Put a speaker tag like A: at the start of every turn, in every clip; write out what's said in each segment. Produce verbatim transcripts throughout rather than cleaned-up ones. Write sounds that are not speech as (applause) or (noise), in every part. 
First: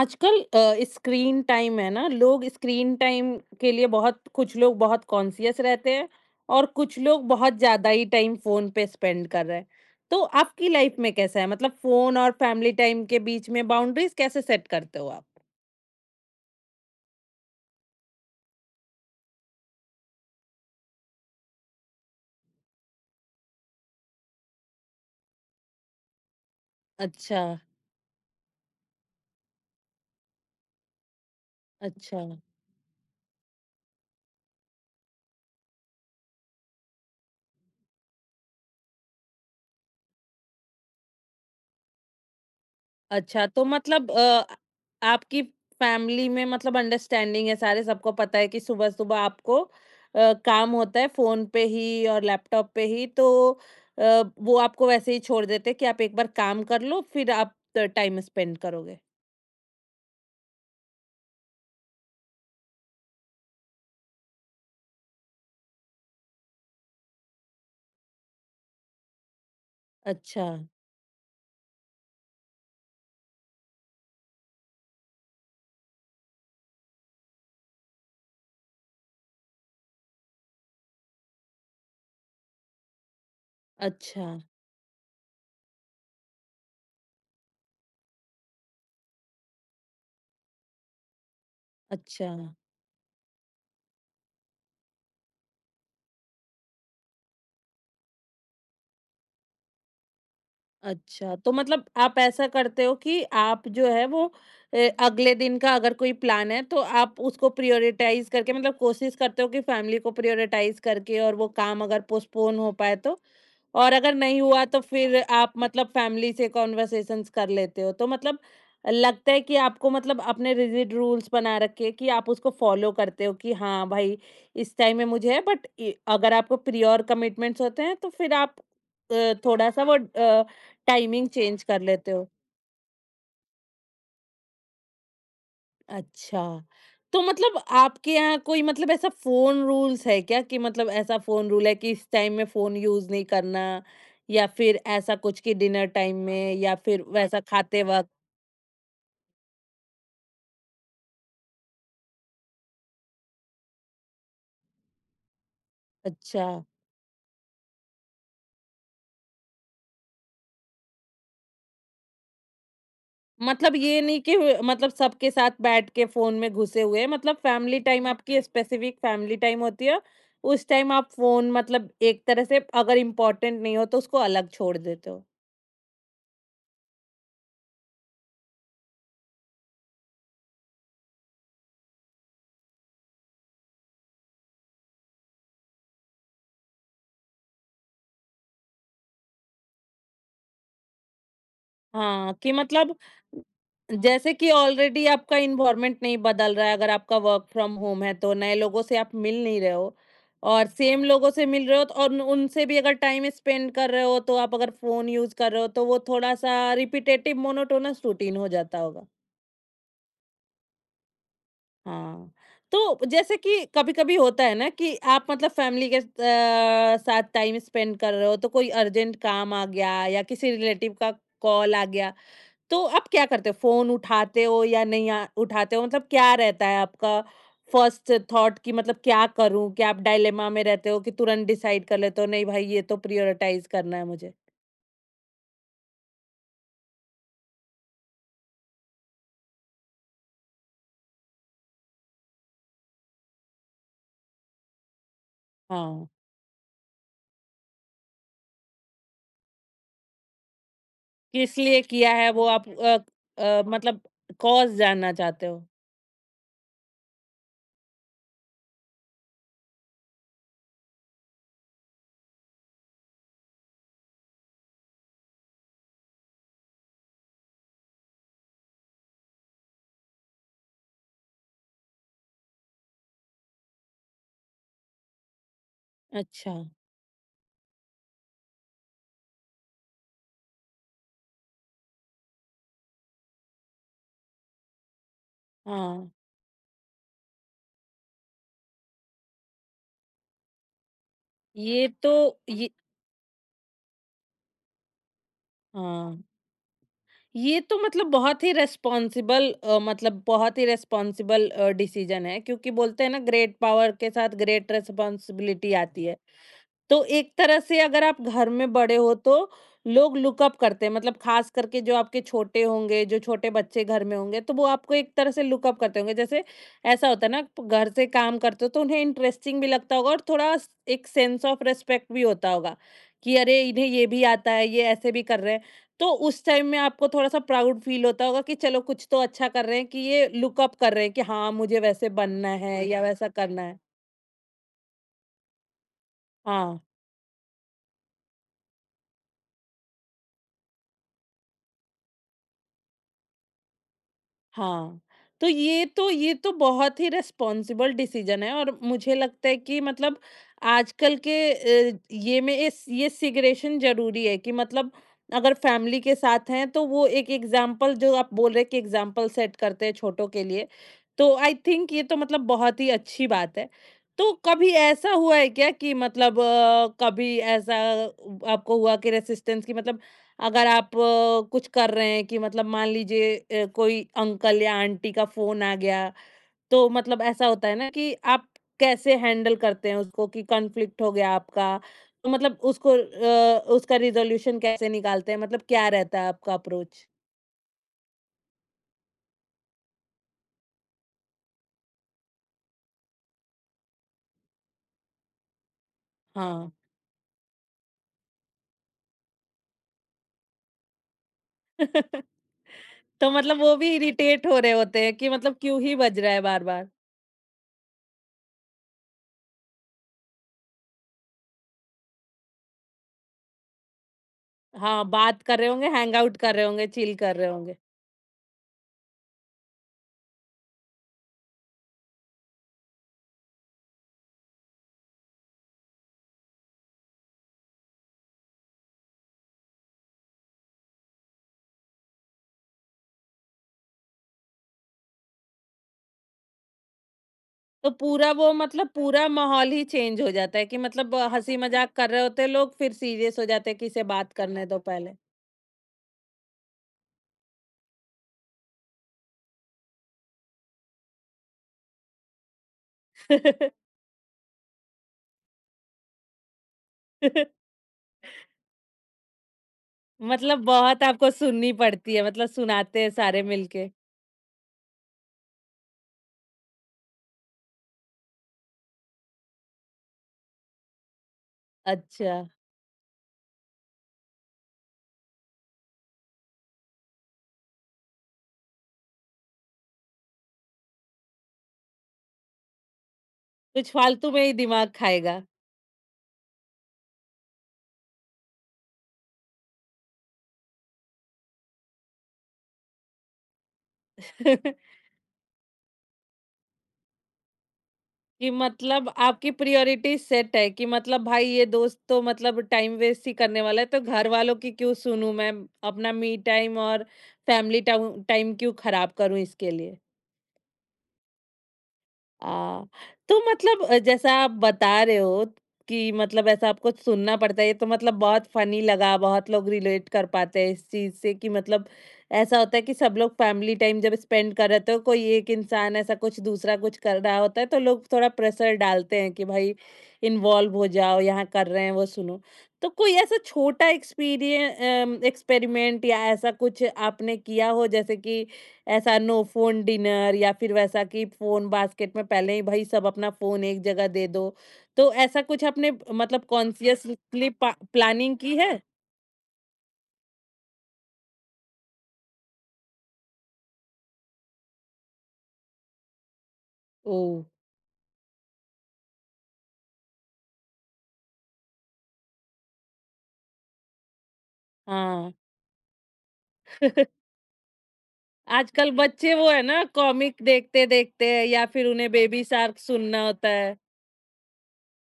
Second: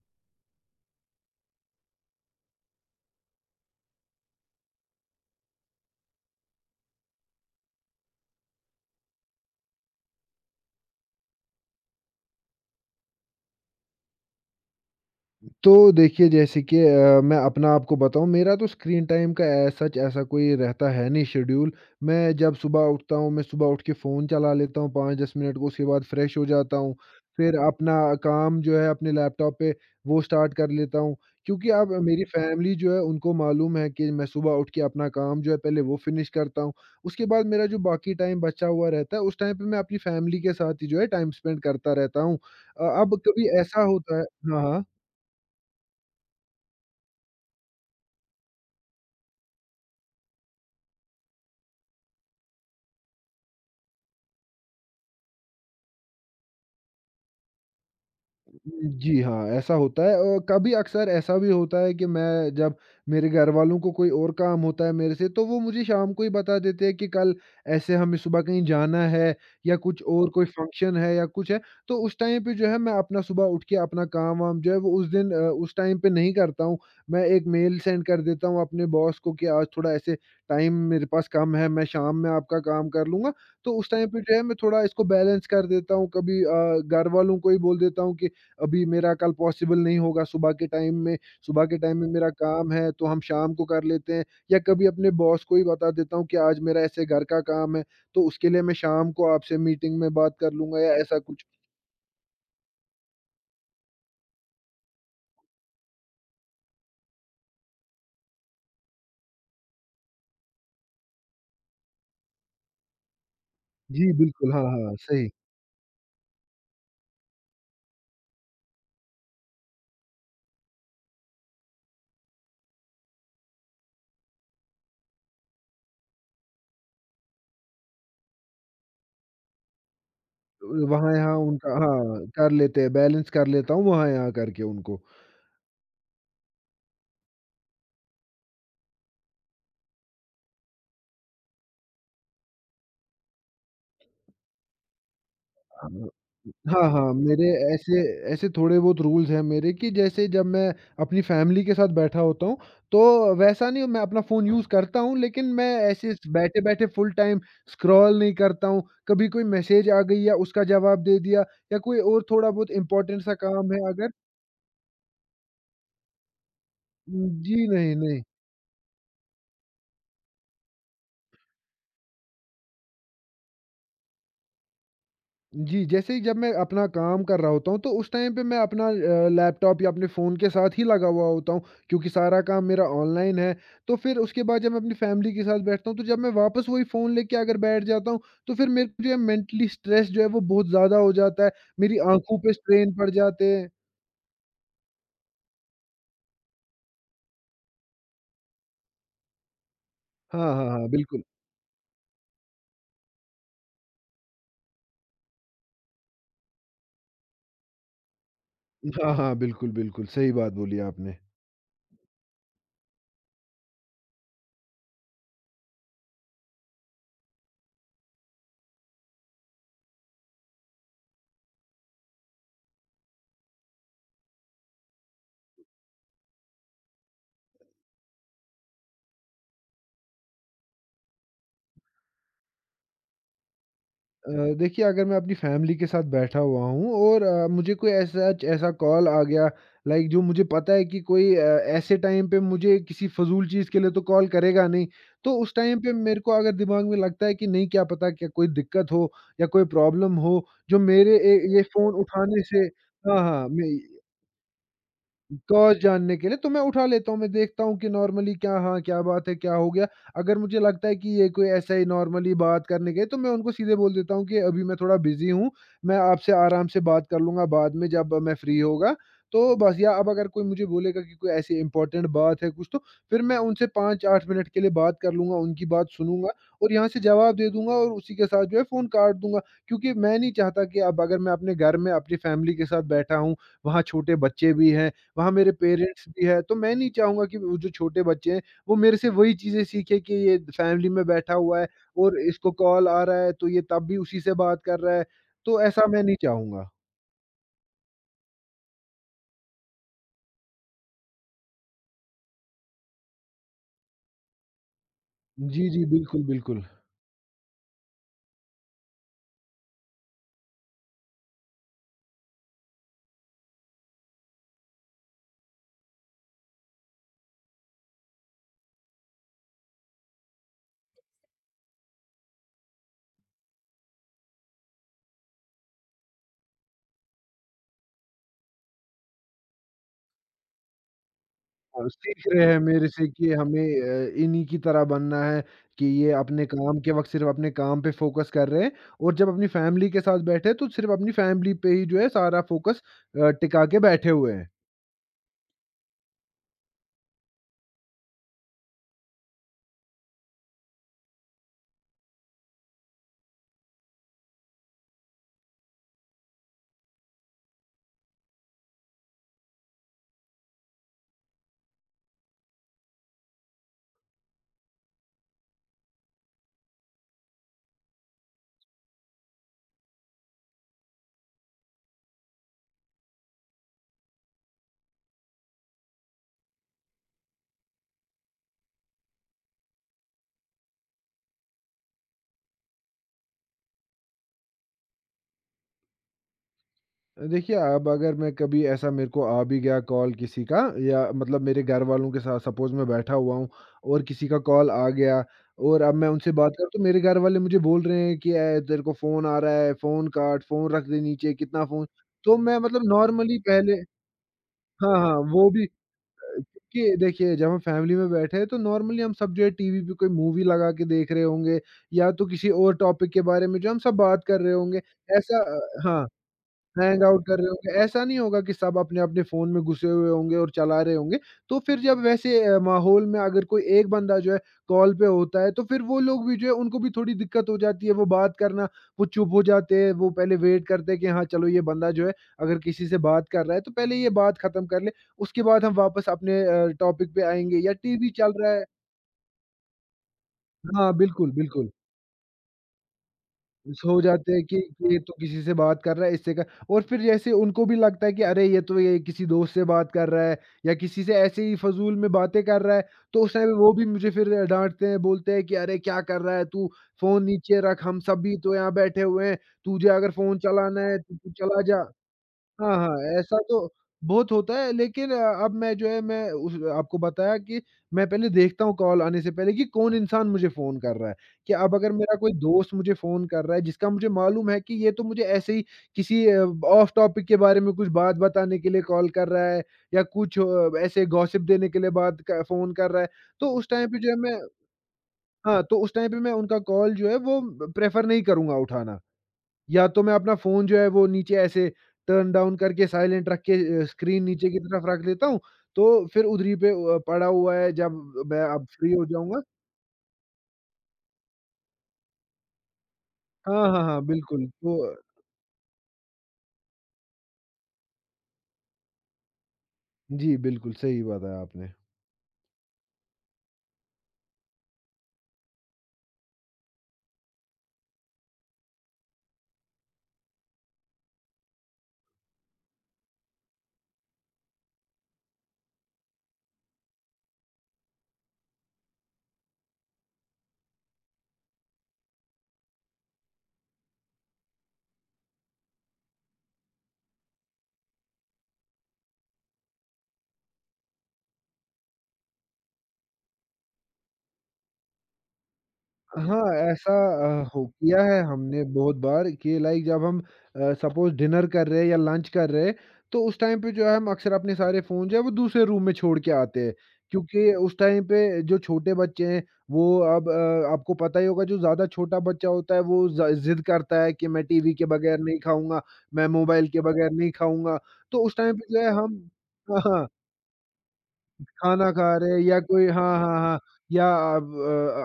A: आजकल अ, screen time है ना, लोग स्क्रीन टाइम के लिए बहुत कुछ लोग बहुत कॉन्शियस रहते हैं और कुछ लोग बहुत ज़्यादा ही टाइम फ़ोन पे स्पेंड कर रहे हैं। तो आपकी लाइफ़ में कैसा है? मतलब फ़ोन और फैमिली टाइम के बीच में बाउंड्रीज़ कैसे सेट करते हो आप?
B: तो देखिए जैसे कि अ, मैं अपना आपको बताऊँ मेरा तो स्क्रीन टाइम का ए, सच ऐसा कोई रहता है नहीं शेड्यूल। मैं जब सुबह उठता हूँ, मैं सुबह उठ के फ़ोन चला लेता हूँ पाँच से दस मिनट को उसके बाद फ्रेश हो जाता हूँ।
A: अच्छा।
B: फिर अपना काम जो है अपने लैपटॉप पे वो स्टार्ट कर लेता हूँ। क्योंकि अब
A: अच्छा।
B: मेरी फ़ैमिली जो है उनको मालूम है कि मैं सुबह उठ के अपना काम जो है पहले वो फ़िनिश करता हूँ। उसके बाद मेरा जो बाकी टाइम बचा हुआ रहता है उस टाइम पे मैं अपनी फ़ैमिली के साथ ही जो है टाइम स्पेंड करता रहता हूँ। अ, अब
A: अच्छा,
B: कभी
A: तो
B: ऐसा
A: मतलब
B: होता है
A: अ,
B: हाँ, हाँ।
A: आपकी फैमिली में मतलब अंडरस्टैंडिंग है, सारे सबको पता है कि सुबह-सुबह आपको अ, काम होता है फ़ोन पे ही और लैपटॉप पे ही, तो अ, वो आपको वैसे ही छोड़ देते हैं कि आप एक बार काम कर लो फिर आप टाइम स्पेंड करोगे।
B: जी हाँ, ऐसा होता है और कभी अक्सर ऐसा भी होता है कि मैं जब मेरे घरवालों को कोई और काम होता है मेरे से, तो वो मुझे शाम को ही बता देते हैं कि कल ऐसे हमें सुबह कहीं जाना है या कुछ और कोई
A: अच्छा,
B: फंक्शन है या कुछ है। तो उस टाइम पे जो है मैं अपना सुबह उठ के अपना काम-वाम जो है वो उस दिन अ, उस टाइम पे नहीं करता हूँ। मैं एक मेल सेंड कर देता हूँ अपने बॉस को कि आज थोड़ा ऐसे टाइम मेरे पास कम है, मैं शाम में आपका काम कर लूँगा। तो उस टाइम पे
A: अच्छा।
B: जो है मैं थोड़ा इसको बैलेंस कर देता हूँ। कभी अ, घरवालों को ही बोल देता हूँ कि अभी मेरा कल पॉसिबल नहीं होगा सुबह के टाइम में, सुबह के टाइम में मेरा
A: अच्छा।
B: काम है तो हम शाम को कर लेते हैं या कभी अपने बॉस को ही बता देता हूँ कि आज मेरा ऐसे घर का काम है, तो उसके लिए मैं शाम को आपसे मीटिंग में बात कर लूँगा या ऐसा
A: अच्छा,
B: कुछ।
A: तो मतलब आप ऐसा करते हो कि आप जो है वो अ, अगले दिन का अगर कोई प्लान है तो आप उसको प्रायोरिटाइज़ करके, मतलब कोशिश करते हो कि फैमिली को प्रायोरिटाइज़ करके और वो काम अगर पोस्टपोन हो पाए तो? और
B: जी,
A: अगर नहीं
B: बिल्कुल, हाँ,
A: हुआ तो
B: हाँ,
A: फिर
B: सही।
A: आप मतलब फैमिली से कन्वर्सेशंस कर लेते हो। तो मतलब लगता है कि आपको मतलब अपने रिजिड रूल्स बना रखे हैं कि आप उसको फ़ॉलो करते हो कि हाँ भाई, इस टाइम में मुझे है, बट इ अगर आपको प्रियोर कमिटमेंट्स होते हैं तो फिर आप अ, थोड़ा-सा वो अ टाइमिंग
B: वहाँ-यहाँ
A: चेंज
B: उनका
A: कर लेते
B: हाँ,
A: हो।
B: कर लेते हैं, बैलेंस कर लेता हूँ वहाँ-यहाँ करके उनको।
A: अच्छा, तो मतलब आपके यहाँ कोई मतलब ऐसा फ़ोन रूल्स है क्या कि मतलब ऐसा फ़ोन रूल है कि इस टाइम में फ़ोन यूज़ नहीं करना या फिर ऐसा कुछ कि डिनर
B: हाँ,
A: टाइम में या
B: हाँ,
A: फिर
B: हाँ,
A: वैसा
B: मेरे
A: खाते
B: ऐसे
A: वक़्त?
B: ऐसे थोड़े बहुत रूल्स हैं मेरे कि जैसे जब मैं अपनी फैमिली के साथ बैठा होता हूँ, तो वैसा नहीं मैं अपना फ़ोन यूज़ करता हूँ लेकिन मैं ऐसे
A: अच्छा,
B: बैठे-बैठे फुल टाइम स्क्रॉल नहीं करता हूँ। कभी कोई मैसेज आ गई या उसका जवाब दे दिया या कोई और थोड़ा बहुत इम्पोर्टेंट सा काम
A: मतलब
B: है
A: ये
B: अगर
A: नहीं कि मतलब सबके साथ बैठ के फ़ोन में घुसे हुए हैं, मतलब
B: जी,
A: फैमिली
B: नहीं,
A: टाइम
B: नहीं।
A: आपकी स्पेसिफ़िक फैमिली टाइम होती है, उस टाइम आप फ़ोन मतलब एक तरह से अगर इम्पोर्टेंट नहीं हो तो उसको अलग छोड़ देते हो।
B: जी, जैसे ही जब मैं अपना काम कर रहा होता हूँ, तो उस टाइम पे मैं अपना अ, लैपटॉप या अपने फ़ोन के साथ ही लगा हुआ होता हूँ, क्योंकि सारा काम मेरा ऑनलाइन है। तो फिर उसके बाद जब मैं अपनी फ़ैमिली के साथ बैठता हूँ, तो जब मैं वापस वही फ़ोन लेके अगर बैठ जाता हूँ, तो फिर मेरे पे जो है मेंटली स्ट्रेस जो है वो बहुत ज़्यादा हो जाता है। मेरी
A: हाँ,
B: आँखों पे
A: कि
B: स्ट्रेन
A: मतलब
B: पड़ जाते हैं।
A: जैसे कि ऑलरेडी आपका एनवायरनमेंट नहीं बदल रहा है, अगर आपका वर्क फ्रॉम होम है, तो नए लोगों से आप मिल नहीं रहे हो
B: हाँ, हाँ,
A: और
B: हाँ,
A: सेम
B: बिल्कुल।
A: लोगों से मिल रहे हो, तो और उन- उनसे भी अगर टाइम स्पेंड कर रहे हो, तो आप अगर फ़ोन यूज़ कर रहे हो, तो वो थोड़ा-सा रिपिटेटिव मोनोटोनस रूटीन हो जाता होगा।
B: हाँ, हाँ, बिल्कुल, बिल्कुल, सही बात बोली आपने।
A: हाँ, तो जैसे कि कभी-कभी होता है ना कि आप मतलब फैमिली के अ, साथ टाइम स्पेंड कर रहे हो, तो कोई अर्जेंट काम आ गया या किसी रिलेटिव का कॉल आ गया। तो आप क्या करते हो? फ़ोन उठाते हो या नहीं अ, उठाते हो? मतलब क्या रहता है आपका फर्स्ट थॉट कि मतलब क्या करूँ? क्या आप डायलेमा में रहते हो कि तुरंत डिसाइड कर लेते हो, नहीं भाई ये तो प्रायोरिटाइज़ करना है
B: अ,
A: मुझे?
B: देखिए अगर मैं अपनी फैमिली के साथ बैठा हुआ हूँ और अ, मुझे कोई ऐसा ऐसा कॉल आ गया लाइक जो मुझे पता है कि कोई अ, ऐसे टाइम पे मुझे किसी फ़िज़ूल चीज़ के लिए तो कॉल करेगा नहीं, तो उस टाइम पे
A: हाँ,
B: मेरे को अगर दिमाग में लगता है कि नहीं क्या पता क्या कोई दिक्कत हो या कोई प्रॉब्लम हो जो मेरे ए,
A: किस
B: ये
A: लिए
B: फ़ोन
A: किया है
B: उठाने
A: वो
B: से
A: आप अ
B: हाँ, हाँ,
A: अ,
B: मैं
A: मतलब कॉज़ जानना चाहते हो?
B: कॉज़ जानने के लिए तो मैं उठा लेता हूँ, मैं देखता हूँ कि नॉर्मली क्या हाँ, क्या बात है, क्या हो गया? अगर मुझे लगता है कि ये कोई ऐसा ही नॉर्मली बात करने गए, तो मैं उनको सीधे बोल देता हूँ कि अभी मैं थोड़ा बिज़ी हूँ, मैं आपसे आराम से बात कर लूँगा बाद में जब मैं फ्री होगा। तो बस या अब अगर कोई मुझे बोलेगा कि कोई ऐसी इम्पोर्टेंट बात है कुछ तो, फिर मैं उनसे पाँच से आठ मिनट के लिए बात कर लूँगा, उनकी बात सुनूँगा
A: अच्छा।
B: और यहाँ से जवाब दे दूँगा और उसी के साथ जो है फ़ोन काट दूँगा। क्योंकि मैं नहीं चाहता कि अब अगर मैं अपने घर में अपनी फैमिली के साथ बैठा हूँ, वहाँ छोटे बच्चे भी हैं वहाँ मेरे पेरेंट्स
A: हाँ।
B: भी हैं, तो मैं नहीं चाहूँगा कि वो जो छोटे बच्चे हैं, वो मेरे से वही चीज़ें सीखें कि ये फैमिली में बैठा हुआ है
A: ये तो
B: और इसको
A: ये
B: कॉल आ रहा है, तो ये तब भी उसी से बात कर रहा है, तो ऐसा मैं नहीं
A: हाँ,
B: चाहूँगा।
A: ये तो मतलब बहुत ही रिस्पॉन्सिबल अ, मतलब बहुत ही रिस्पॉन्सिबल अ, डिसीज़न है, क्योंकि बोलते हैं ना, ग्रेट पावर के साथ ग्रेट
B: जी,
A: रिस्पॉन्सिबिलिटी
B: जी,
A: आती है।
B: बिल्कुल, बिल्कुल।
A: तो एक तरह से अगर आप घर में बड़े हो तो लोग लुक अप करते हैं, मतलब खास करके जो आपके छोटे होंगे, जो छोटे बच्चे घर में होंगे, तो वो आपको एक तरह से लुक अप करते होंगे। जैसे ऐसा होता है ना, प- घर से काम करते हो तो उन्हें इंटरेस्टिंग भी लगता होगा और थोड़ा स एक सेंस ऑफ रिस्पेक्ट भी होता होगा कि अरे! इन्हें ये भी आता है, ये ऐसे भी कर रहे हैं। तो उस टाइम में आपको थोड़ा-सा प्राउड फ़ील होता होगा कि चलो कुछ तो अच्छा कर रहे हैं कि ये लुक अप कर रहे हैं कि हाँ, मुझे
B: अ,
A: वैसे
B: सीख रहे
A: बनना
B: हैं
A: है
B: मेरे
A: या
B: से
A: वैसा
B: कि हमें
A: करना है।
B: अ, इन्हीं की तरह बनना है कि ये अपने
A: हाँ।
B: काम के वक़्त सिर्फ़ अपने काम पे फ़ोकस कर रहे हैं और जब अपनी फैमिली के साथ बैठे, तो सिर्फ़ अपनी फैमिली पे ही जो है सारा फ़ोकस अ, टिका के बैठे हुए हैं।
A: हाँ, तो ये तो ये तो बहुत ही रिस्पॉन्सिबल डिसीजन है और मुझे लगता है कि मतलब आजकल के अ, ये में इस ये सिगरेशन ज़रूरी है कि मतलब अगर फैमिली के साथ हैं तो वो एक एग्ज़ाम्पल जो आप बोल रहे हैं कि एग्ज़ाम्पल सेट करते हैं छोटों के लिए, तो आई थिंक ये तो मतलब बहुत ही अच्छी बात है। तो कभी ऐसा हुआ है क्या कि मतलब अ, कभी ऐसा आपको हुआ कि रेसिस्टेंस कि मतलब अगर आप अ, कुछ कर रहे हैं कि मतलब मान लीजिए अ, कोई अंकल या आंटी का फोन आ गया, तो मतलब ऐसा होता है ना कि आप कैसे हैंडल करते हैं उसको कि कॉन्फ्लिक्ट हो गया आपका, तो मतलब उसको अ, उसका रिज़ॉल्यूशन कैसे निकालते हैं? मतलब क्या रहता है आपका अप्रोच?
B: देखिए, अब अगर मैं कभी ऐसा मेरे को आ भी गया कॉल किसी का या मतलब मेरे घर वालों के साथ सपोज़ मैं बैठा हुआ हूँ और किसी का कॉल आ गया और अब मैं उनसे बात करूँ
A: हाँ।
B: तो मेरे घर वाले मुझे बोल रहे हैं कि, "ए, तेरे को फ़ोन आ रहा है, फ़ोन काट, फ़ोन रख दे नीचे, कितना फ़ोन"
A: (laughs)
B: तो मैं मतलब
A: तो
B: नॉर्मली
A: मतलब वो
B: पहले
A: भी इरिटेट हो रहे
B: हाँ,
A: होते हैं
B: हाँ,
A: कि
B: वो
A: मतलब
B: भी
A: क्यों ही बज रहा
B: अ,
A: है बार-बार?
B: कि देखिए जब हम फैमिली में बैठे हैं तो नॉर्मली हम सब जो है टीवी पे कोई मूवी लगा के देख रहे होंगे या तो किसी और टॉपिक के बारे में जो हम सब बात कर रहे होंगे।
A: हाँ,
B: ऐसा
A: बात कर
B: अ,
A: रहे होंगे,
B: हाँ।
A: हैंग आउट कर रहे होंगे,
B: हैंग
A: चिल
B: आउट
A: कर
B: कर रहे
A: रहे
B: होंगे,
A: होंगे।
B: ऐसा नहीं होगा कि सब अपने-अपने फ़ोन में घुसे हुए होंगे और चला रहे होंगे। तो फिर जब वैसे अ, माहौल में अगर कोई एक बंदा जो है कॉल पे होता है, तो फिर वो लोग भी जो है उनको भी थोड़ी दिक्कत हो जाती है, वो बात करना वो चुप हो जाते हैं, वो पहले वेट करते हैं कि हाँ, चलो ये बंदा जो है अगर किसी से बात कर रहा है, तो पहले ये बात ख़त्म कर ले, उसके बाद हम वापस अपने अ, टॉपिक पे आएँगे या
A: तो
B: टीवी
A: पूरा
B: चल रहा
A: वो
B: है
A: मतलब पूरा माहौल ही चेंज हो जाता है कि
B: हाँ,
A: मतलब
B: बिल्कुल,
A: हँसी
B: बिल्कुल।
A: मज़ाक कर रहे होते हैं लोग, फिर सीरियस हो जाते हैं कि
B: सो
A: इसे
B: जाते
A: बात
B: हैं कि
A: करने दो
B: ये तो
A: पहले।
B: किसी से बात कर रहा है, इससे क और फिर जैसे उनको भी लगता है कि अरे ये तो ये किसी दोस्त से बात कर रहा है या किसी से ऐसे ही फ़िज़ूल में बातें कर रहा है, तो उस टाइम वो भी
A: (laughs)
B: मुझे फिर डाँटते हैं, बोलते हैं कि "अरे क्या कर रहा है तू? फ़ोन नीचे रख, हम सब भी तो यहाँ बैठे हुए हैं, तुझे अगर फ़ोन
A: मतलब
B: चलाना है
A: बहुत
B: तो तू
A: आपको
B: चला
A: सुननी
B: जा।"
A: पड़ती है, मतलब
B: हाँ,
A: सुनाते हैं
B: हाँ, ऐसा
A: सारे
B: तो
A: मिलके।
B: बहुत होता है लेकिन अ, अब मैं जो है मैं उस आपको बताया कि मैं पहले देखता हूँ कॉल आने से पहले कि कौन इंसान मुझे फ़ोन कर रहा है। कि अब अगर मेरा कोई
A: अच्छा,
B: दोस्त मुझे फ़ोन कर रहा है जिसका मुझे मालूम है कि ये तो मुझे ऐसे ही किसी अ, ऑफ टॉपिक के बारे में कुछ बात बताने के लिए कॉल कर रहा है या कुछ अ, ऐसे गॉसिप देने के लिए बात क फ़ोन कर रहा है, तो उस टाइम
A: कुछ
B: पे जो है
A: फालतू
B: मैं
A: में ही दिमाग खाएगा।
B: हाँ, तो उस टाइम पे मैं उनका कॉल जो है वो प्रेफ़र नहीं करूँगा उठाना। या तो मैं अपना फ़ोन जो है वो नीचे ऐसे टर्न डाउन करके साइलेंट रख के अ, स्क्रीन नीचे की तरफ
A: (laughs)
B: रख देता हूँ, तो फिर उधरी पे अ, पड़ा हुआ है जब मैं
A: कि
B: अब फ्री हो
A: मतलब
B: जाऊँगा
A: आपकी प्रायोरिटी सेट है कि मतलब भाई ये दोस्त तो मतलब टाइम वेस्ट ही करने
B: हाँ, हाँ,
A: वाला है,
B: हाँ,
A: तो घर
B: बिल्कुल।
A: वालों की
B: तो
A: क्यों सुनूँ मैं? अपना मी टाइम और फैमिली टाउ टाइम क्यों खराब करूँ इसके लिए?
B: जी, बिल्कुल सही बात है आपने।
A: आ, तो मतलब अ, जैसा आप बता रहे हो कि मतलब ऐसा आपको सुनना पड़ता है, ये तो मतलब बहुत फनी लगा, बहुत लोग रिलेट कर पाते हैं इस चीज से कि मतलब ऐसा होता है कि सब लोग फैमिली टाइम जब स्पेंड कर रहे होते हो, कोई एक इंसान ऐसा कुछ दूसरा कुछ कर रहा होता है तो लोग थोड़ा प्रेशर डालते हैं कि भाई इन्वॉल्व हो जाओ, यहाँ कर रहे हैं वो सुनो। तो कोई ऐसा छोटा एक्सपीरियंस एक्सपेरिमेंट या ऐसा कुछ आपने किया हो, जैसे कि ऐसा नो फ़ोन डिनर या फिर वैसा कि फ़ोन बास्केट में पहले ही भई सब अपना फ़ोन एक जगह दे दो। तो ऐसा कुछ आपने मतलब
B: हाँ, ऐसा अ,
A: कॉन्शियसली
B: हो
A: पा
B: किया है
A: प्लानिंग की
B: हमने
A: है?
B: बहुत बार कि लाइक जब हम अ, सपोज़ डिनर कर रहे हैं या लंच कर रहे हैं, तो उस टाइम पे जो है हम अक्सर अपने सारे फ़ोन जो है वो दूसरे रूम में छोड़ के आते हैं।
A: ओह!
B: क्योंकि उस टाइम पे जो छोटे बच्चे हैं वो अब अ, आपको पता ही होगा जो ज़्यादा छोटा बच्चा होता है वो ज़ ज़िद करता है कि मैं टीवी के बगैर
A: हाँ।
B: नहीं खाऊँगा, मैं मोबाइल के बगैर
A: (laughs)
B: नहीं खाऊँगा। तो उस टाइम पे जो है
A: आजकल
B: हम
A: बच्चे वो है
B: (laughs)
A: ना
B: हाँ, हाँ।
A: कॉमिक देखते-देखते या फिर
B: खाना
A: उन्हें
B: खा रहे हैं
A: बेबी
B: या
A: शार्क
B: कोई हाँ,
A: सुनना
B: हाँ,
A: होता
B: हाँ।
A: है।
B: या अब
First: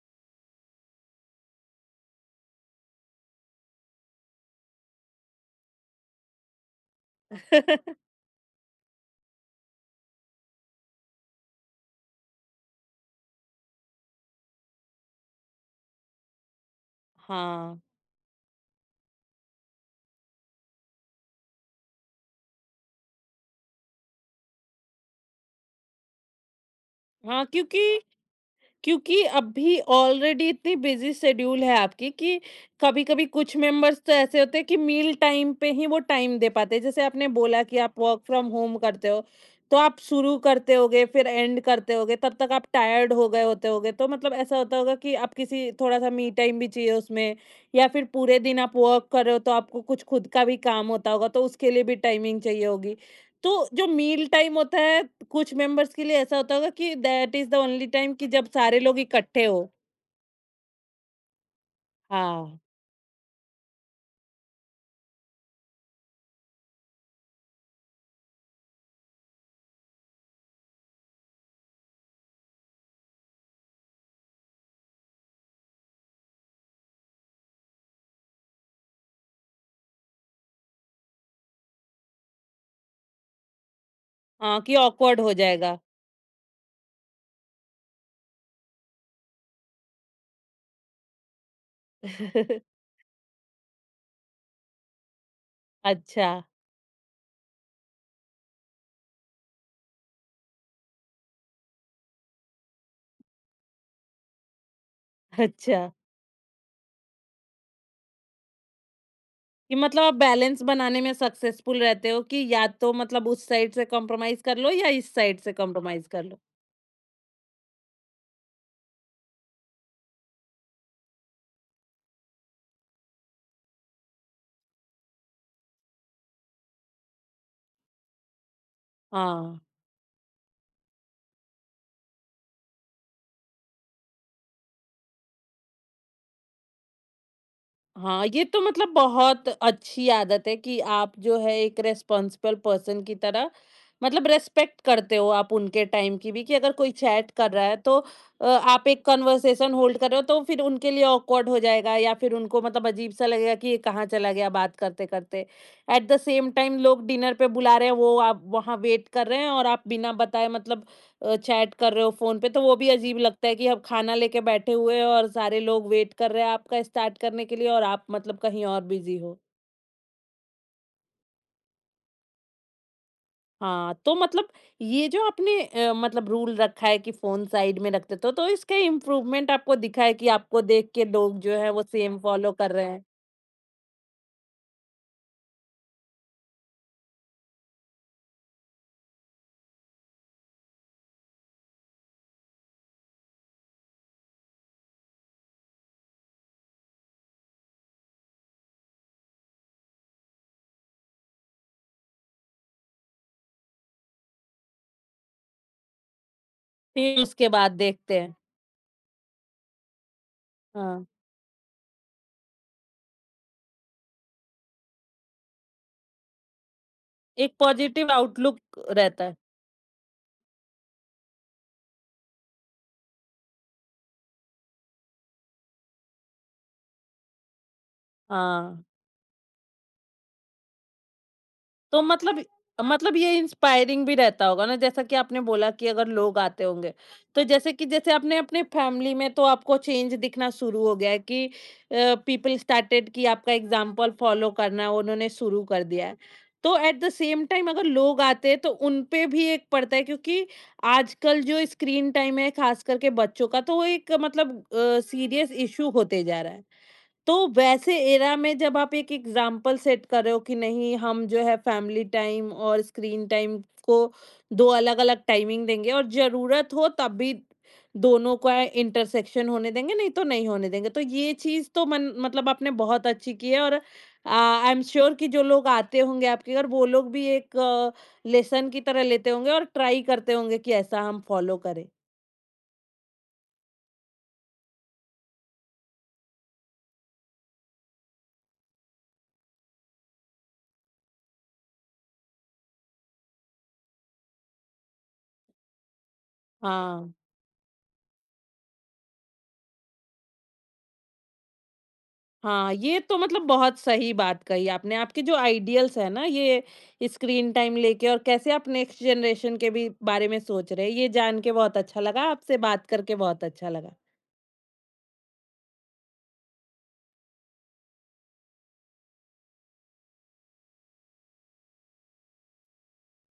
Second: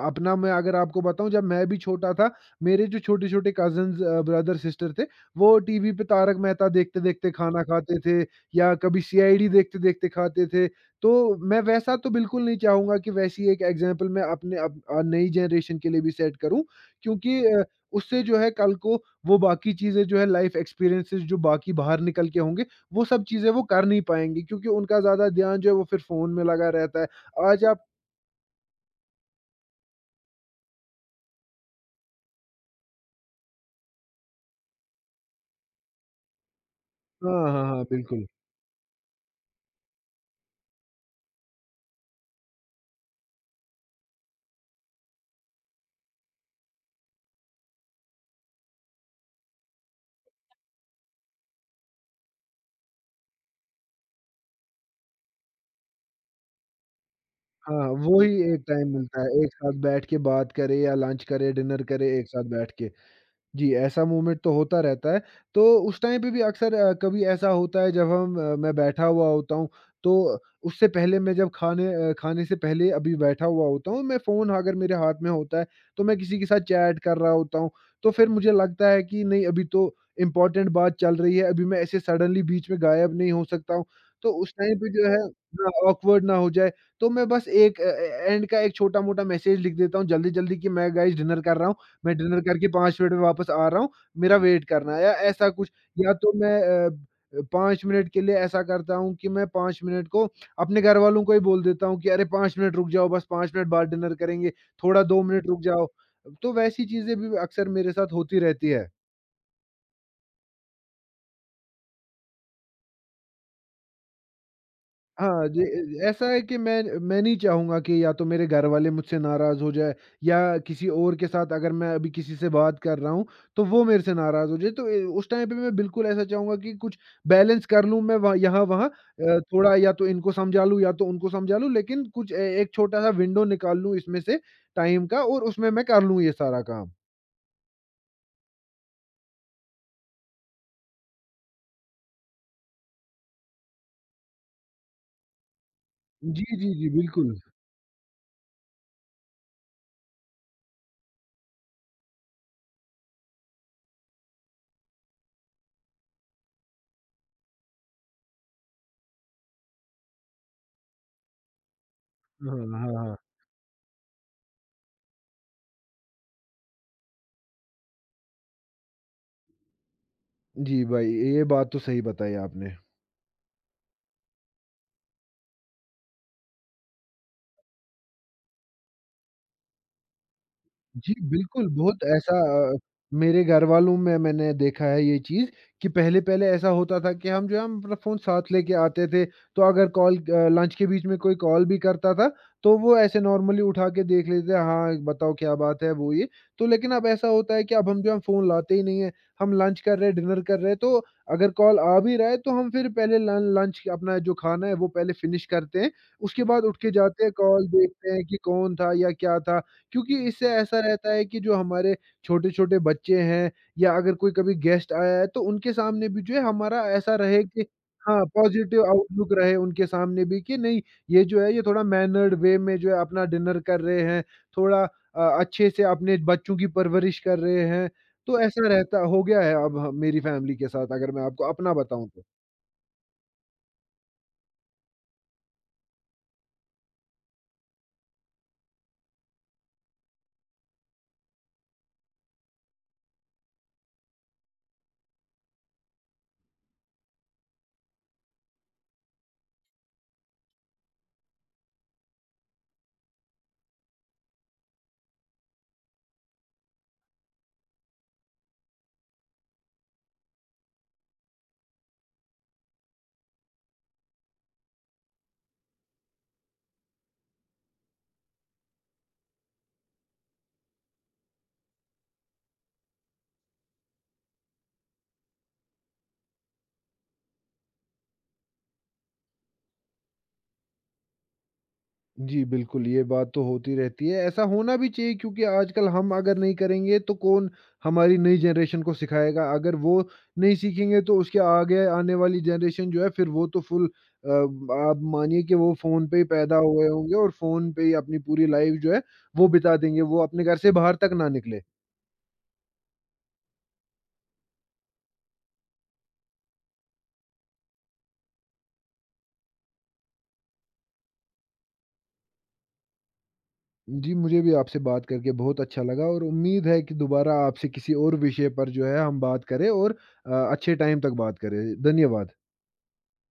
B: अ, अपना मैं अगर आपको बताऊँ जब मैं भी छोटा था, मेरे जो छोटे-छोटे कज़िन्स अ, ब्रदर-सिस्टर थे, वो टीवी पे तारक मेहता देखते-देखते खाना खाते
A: (laughs)
B: थे या कभी सीआईडी देखते-देखते खाते थे। तो मैं वैसा तो बिल्कुल नहीं चाहूँगा कि वैसी एक एग्ज़ाम्पल मैं अपने अप अ, नई जनरेशन के लिए भी सेट करूँ क्योंकि अ,
A: हाँ।
B: उससे जो है कल को वो बाकी चीज़ें जो है लाइफ़ एक्सपीरियंसेस जो बाकी बाहर निकल के होंगे, वो सब चीज़ें वो कर नहीं पाएँगे क्योंकि उनका ज़्यादा ध्यान जो है वो फिर फ़ोन में लगा रहता है।
A: हाँ,
B: आज
A: क्योंकि
B: आप
A: क्योंकि अभी ऑलरेडी इतनी बिजी शेड्यूल है आपकी कि कभी-कभी कुछ मेंबर्स तो ऐसे होते हैं कि मील टाइम पे ही वो टाइम दे पाते हैं। जैसे आपने
B: हाँ,
A: बोला
B: हाँ,
A: कि
B: हाँ,
A: आप वर्क
B: बिल्कुल।
A: फ्रॉम होम करते हो, तो आप शुरू करते होगे, फिर एंड करते होगे, तब तक आप टायर्ड हो गए होते होगे। तो मतलब ऐसा होता होगा कि आप किसी थोड़ा-सा मी टाइम भी चाहिए उसमें, या फिर पूरे दिन आप वर्क कर रहे हो, तो आपको कुछ खुद का भी काम होता होगा, तो उसके लिए भी टाइमिंग चाहिए होगी। तो जो मील टाइम होता है, कुछ मेंबर्स के लिए ऐसा होता होगा कि दैट इज़ द
B: हाँ,
A: ओनली टाइम
B: वो
A: कि
B: ही
A: जब
B: एक
A: सारे
B: टाइम
A: लोग
B: मिलता है,
A: इकट्ठे
B: एक
A: हो।
B: साथ बैठ के बात करें या लंच करें, डिनर करें एक साथ
A: हाँ।
B: बैठ के। जी, ऐसा मूवमेंट तो होता रहता है। तो उस टाइम पे भी अक्सर अ, कभी ऐसा होता है जब हम अ, मैं बैठा हुआ होता हूँ, तो उससे पहले मैं जब खाने अ, खाने से पहले अभी बैठा हुआ होता हूँ, मैं फ़ोन अगर मेरे हाथ में होता है, तो मैं किसी के साथ चैट कर रहा होता हूँ। तो फिर मुझे लगता है कि नहीं अभी तो इम्पोर्टेंट बात चल रही है, अभी मैं ऐसे सडनली बीच में गायब नहीं हो सकता हूँ। तो उस
A: हाँ, कि
B: टाइम पे जो है
A: ऑकवर्ड हो
B: हाँ,
A: जाएगा।
B: ऑकवर्ड ना awkward ना हो जाए, तो मैं बस एक अ, ए एंड का एक छोटा-मोटा मैसेज लिख देता हूँ जल्दी-जल्दी कि मैं गाइस डिनर कर रहा हूँ। मैं डिनर करके
A: (laughs)
B: पाँच मिनट में वापस आ रहा हूँ, मेरा वेट करना है या ऐसा कुछ। या
A: अच्छा।
B: तो मैं अ, अ, पाँच मिनट के लिए ऐसा करता हूँ कि मैं पाँच मिनट को अपने घरवालों को ही बोल देता हूँ कि अरे पाँच मिनट रुक जाओ बस पाँच मिनट बाद डिनर करेंगे, थोड़ा दो मिनट रुक
A: अच्छा।
B: जाओ। तो वैसी चीज़ें भी अक्सर मेरे साथ होती रहती है।
A: कि मतलब आप बैलेंस बनाने में सक्सेसफुल रहते हो कि या तो मतलब उस साइड से कॉम्प्रोमाइज़ कर लो या इस साइड
B: हाँ,
A: से
B: जी।
A: कॉम्प्रोमाइज़
B: अ,
A: कर
B: ऐसा
A: लो।
B: है कि मैं मैं नहीं चाहूँगा कि या तो मेरे घरवाले मुझसे नाराज़ हो जाए या किसी और के साथ अगर मैं अभी किसी से बात कर रहा हूँ, तो वो मेरे से नाराज़ हो जाए। तो ए, उस टाइम पे मैं बिल्कुल ऐसा चाहूँगा कि कुछ बैलेंस कर लूँ मैं वहाँ यहाँ-वहाँ, अ,
A: हाँ।
B: थोड़ा या तो इनको समझा लूँ या तो उनको समझा लूँ, लेकिन कुछ ए एक छोटा-सा विंडो निकाल लूँ इसमें से टाइम का और उसमें मैं कर लूँ ये सारा काम।
A: हाँ, ये तो मतलब बहुत अच्छी आदत है कि आप जो है एक रिस्पॉन्सिबल पर्सन की तरह मतलब रेस्पेक्ट करते हो आप उनके टाइम की
B: जी,
A: भी कि
B: जी,
A: अगर
B: जी,
A: कोई चैट
B: बिल्कुल।
A: कर रहा है, तो अ, आप एक कन्वर्सेशन होल्ड कर रहे हो, तो फिर उनके लिए ऑकवर्ड हो जाएगा या फिर उनको मतलब अजीब सा लगेगा कि ये कहाँ चला गया बात करते करते। एट द सेम टाइम लोग डिनर पे बुला रहे हैं, वो आप वहाँ वेट कर रहे हैं और आप बिना बताए मतलब अ, चैट कर रहे हो फ़ोन पे,
B: हाँ,
A: तो वो भी
B: हाँ, हाँ।
A: अजीब लगता है कि आप खाना लेके बैठे हुए हो और सारे लोग वेट कर रहे हैं आपका स्टार्ट करने के लिए और आप मतलब कहीं और बिज़ी हो।
B: जी भाई, ये बात तो सही बताई आपने।
A: हाँ, तो मतलब ये जो आपने अ, मतलब रूल रखा है कि फ़ोन साइड में रख देते हो, तो इसका इम्प्रूवमेंट आपको दिखा है कि आपको देख के
B: जी,
A: लोग जो
B: बिल्कुल,
A: हैं वो
B: बहुत
A: सेम
B: ऐसा।
A: फ़ॉलो कर
B: अ,
A: रहे हैं,
B: मेरे घरवालों में मैंने देखा है ये चीज़ कि पहले-पहले ऐसा होता था कि हम जो है हम अपना फ़ोन साथ लेके आते थे, तो अगर कॉल अ, लंच के बीच में कोई कॉल भी करता था, तो वो ऐसे नॉर्मली उठा के देख लेते थे, हाँ, बताओ क्या बात है, वो ये। तो लेकिन अब ऐसा होता है कि अब हम जो है फ़ोन लाते ही नहीं हैं, हम लंच कर रहे हैं, डिनर कर रहे हैं, तो अगर कॉल आ भी रहा है तो हम फिर पहले लं लंच अपना जो खाना है वो पहले फ़िनिश करते हैं, उसके बाद उठ के
A: फिर
B: जाते हैं,
A: उसके
B: कॉल
A: बाद
B: देखते
A: देखते
B: हैं
A: हैं।
B: कि कौन था या क्या था। क्योंकि इससे ऐसा
A: हाँ,
B: रहता है कि जो हमारे छोटे-छोटे बच्चे हैं या अगर कोई कभी गेस्ट आया है तो उनके सामने भी जो है हमारा ऐसा रहे
A: एक
B: कि
A: पॉज़िटिव
B: हाँ,
A: आउटलुक
B: पॉज़िटिव
A: रहता
B: आउटलुक
A: है।
B: रहे उनके सामने भी कि नहीं, ये जो है ये थोड़ा मैनर्ड वे में जो है अपना डिनर कर रहे हैं, थोड़ा अ, अच्छे से अपने बच्चों की परवरिश कर रहे हैं। तो ऐसा
A: हाँ।
B: रहता हो गया है अब ह मेरी फैमिली के साथ, अगर मैं आपको अपना
A: तो
B: बताऊँ तो।
A: मतलब मतलब ये इंस्पायरिंग भी रहता होगा ना, जैसा कि आपने बोला कि अगर लोग आते होंगे। तो जैसे कि जैसे आपने अपने फैमिली में तो आपको चेंज दिखना शुरू हो गया है कि अ, पीपल स्टार्टेड कि आपका एग्ज़ाम्पल फ़ॉलो करना उन्होंने शुरू कर दिया है। तो एट द सेम टाइम अगर लोग आते हैं तो उन पे भी एक पड़ता है, क्योंकि आजकल जो स्क्रीन टाइम है ख़ास करके बच्चों का, तो वो एक मतलब अ, सीरियस इश्यू होते जा रहा है। तो वैसे एरा में जब आप एक एग्जाम्पल सेट कर रहे हो कि नहीं, हम जो है फैमिली टाइम और स्क्रीन टाइम को दो अलग अलग टाइमिंग देंगे और जरूरत हो तब भी दोनों का इंटरसेक्शन होने देंगे, नहीं तो नहीं होने देंगे, तो ये चीज तो मन मतलब आपने बहुत अच्छी की है। और आई एम श्योर कि जो लोग आते होंगे आपके घर, वो लोग भी एक लेसन की तरह लेते होंगे और ट्राई करते होंगे कि ऐसा हम फॉलो करें।
B: जी, बिल्कुल, ये बात तो होती रहती है। ऐसा होना भी चाहिए क्योंकि आजकल हम अगर नहीं करेंगे तो कौन हमारी नई जनरेशन को सिखाएगा? अगर वो नहीं सीखेंगे तो उसके आगे आने वाली जनरेशन जो है फिर वो तो फुल, अ, आप मानिए कि वो फ़ोन पे ही पैदा हुए
A: हाँ।
B: होंगे और फ़ोन पे ही अपनी पूरी लाइफ़ जो है वो बिता देंगे, वो अपने घर से बाहर तक ना निकले।
A: हाँ, ये तो मतलब बहुत सही बात कही आपने। आपके जो आइडियल्स हैं ना, ये स्क्रीन टाइम लेके और कैसे आप नेक्स्ट जनरेशन के भी बारे में सोच रहे हैं, ये जान के बहुत अच्छा लगा। आपसे बात करके बहुत अच्छा लगा।
B: जी, मुझे भी आपसे बात करके बहुत अच्छा लगा और उम्मीद है कि दोबारा आपसे किसी और विषय पर जो है हम बात करें और अ, अच्छे टाइम तक बात करें। धन्यवाद।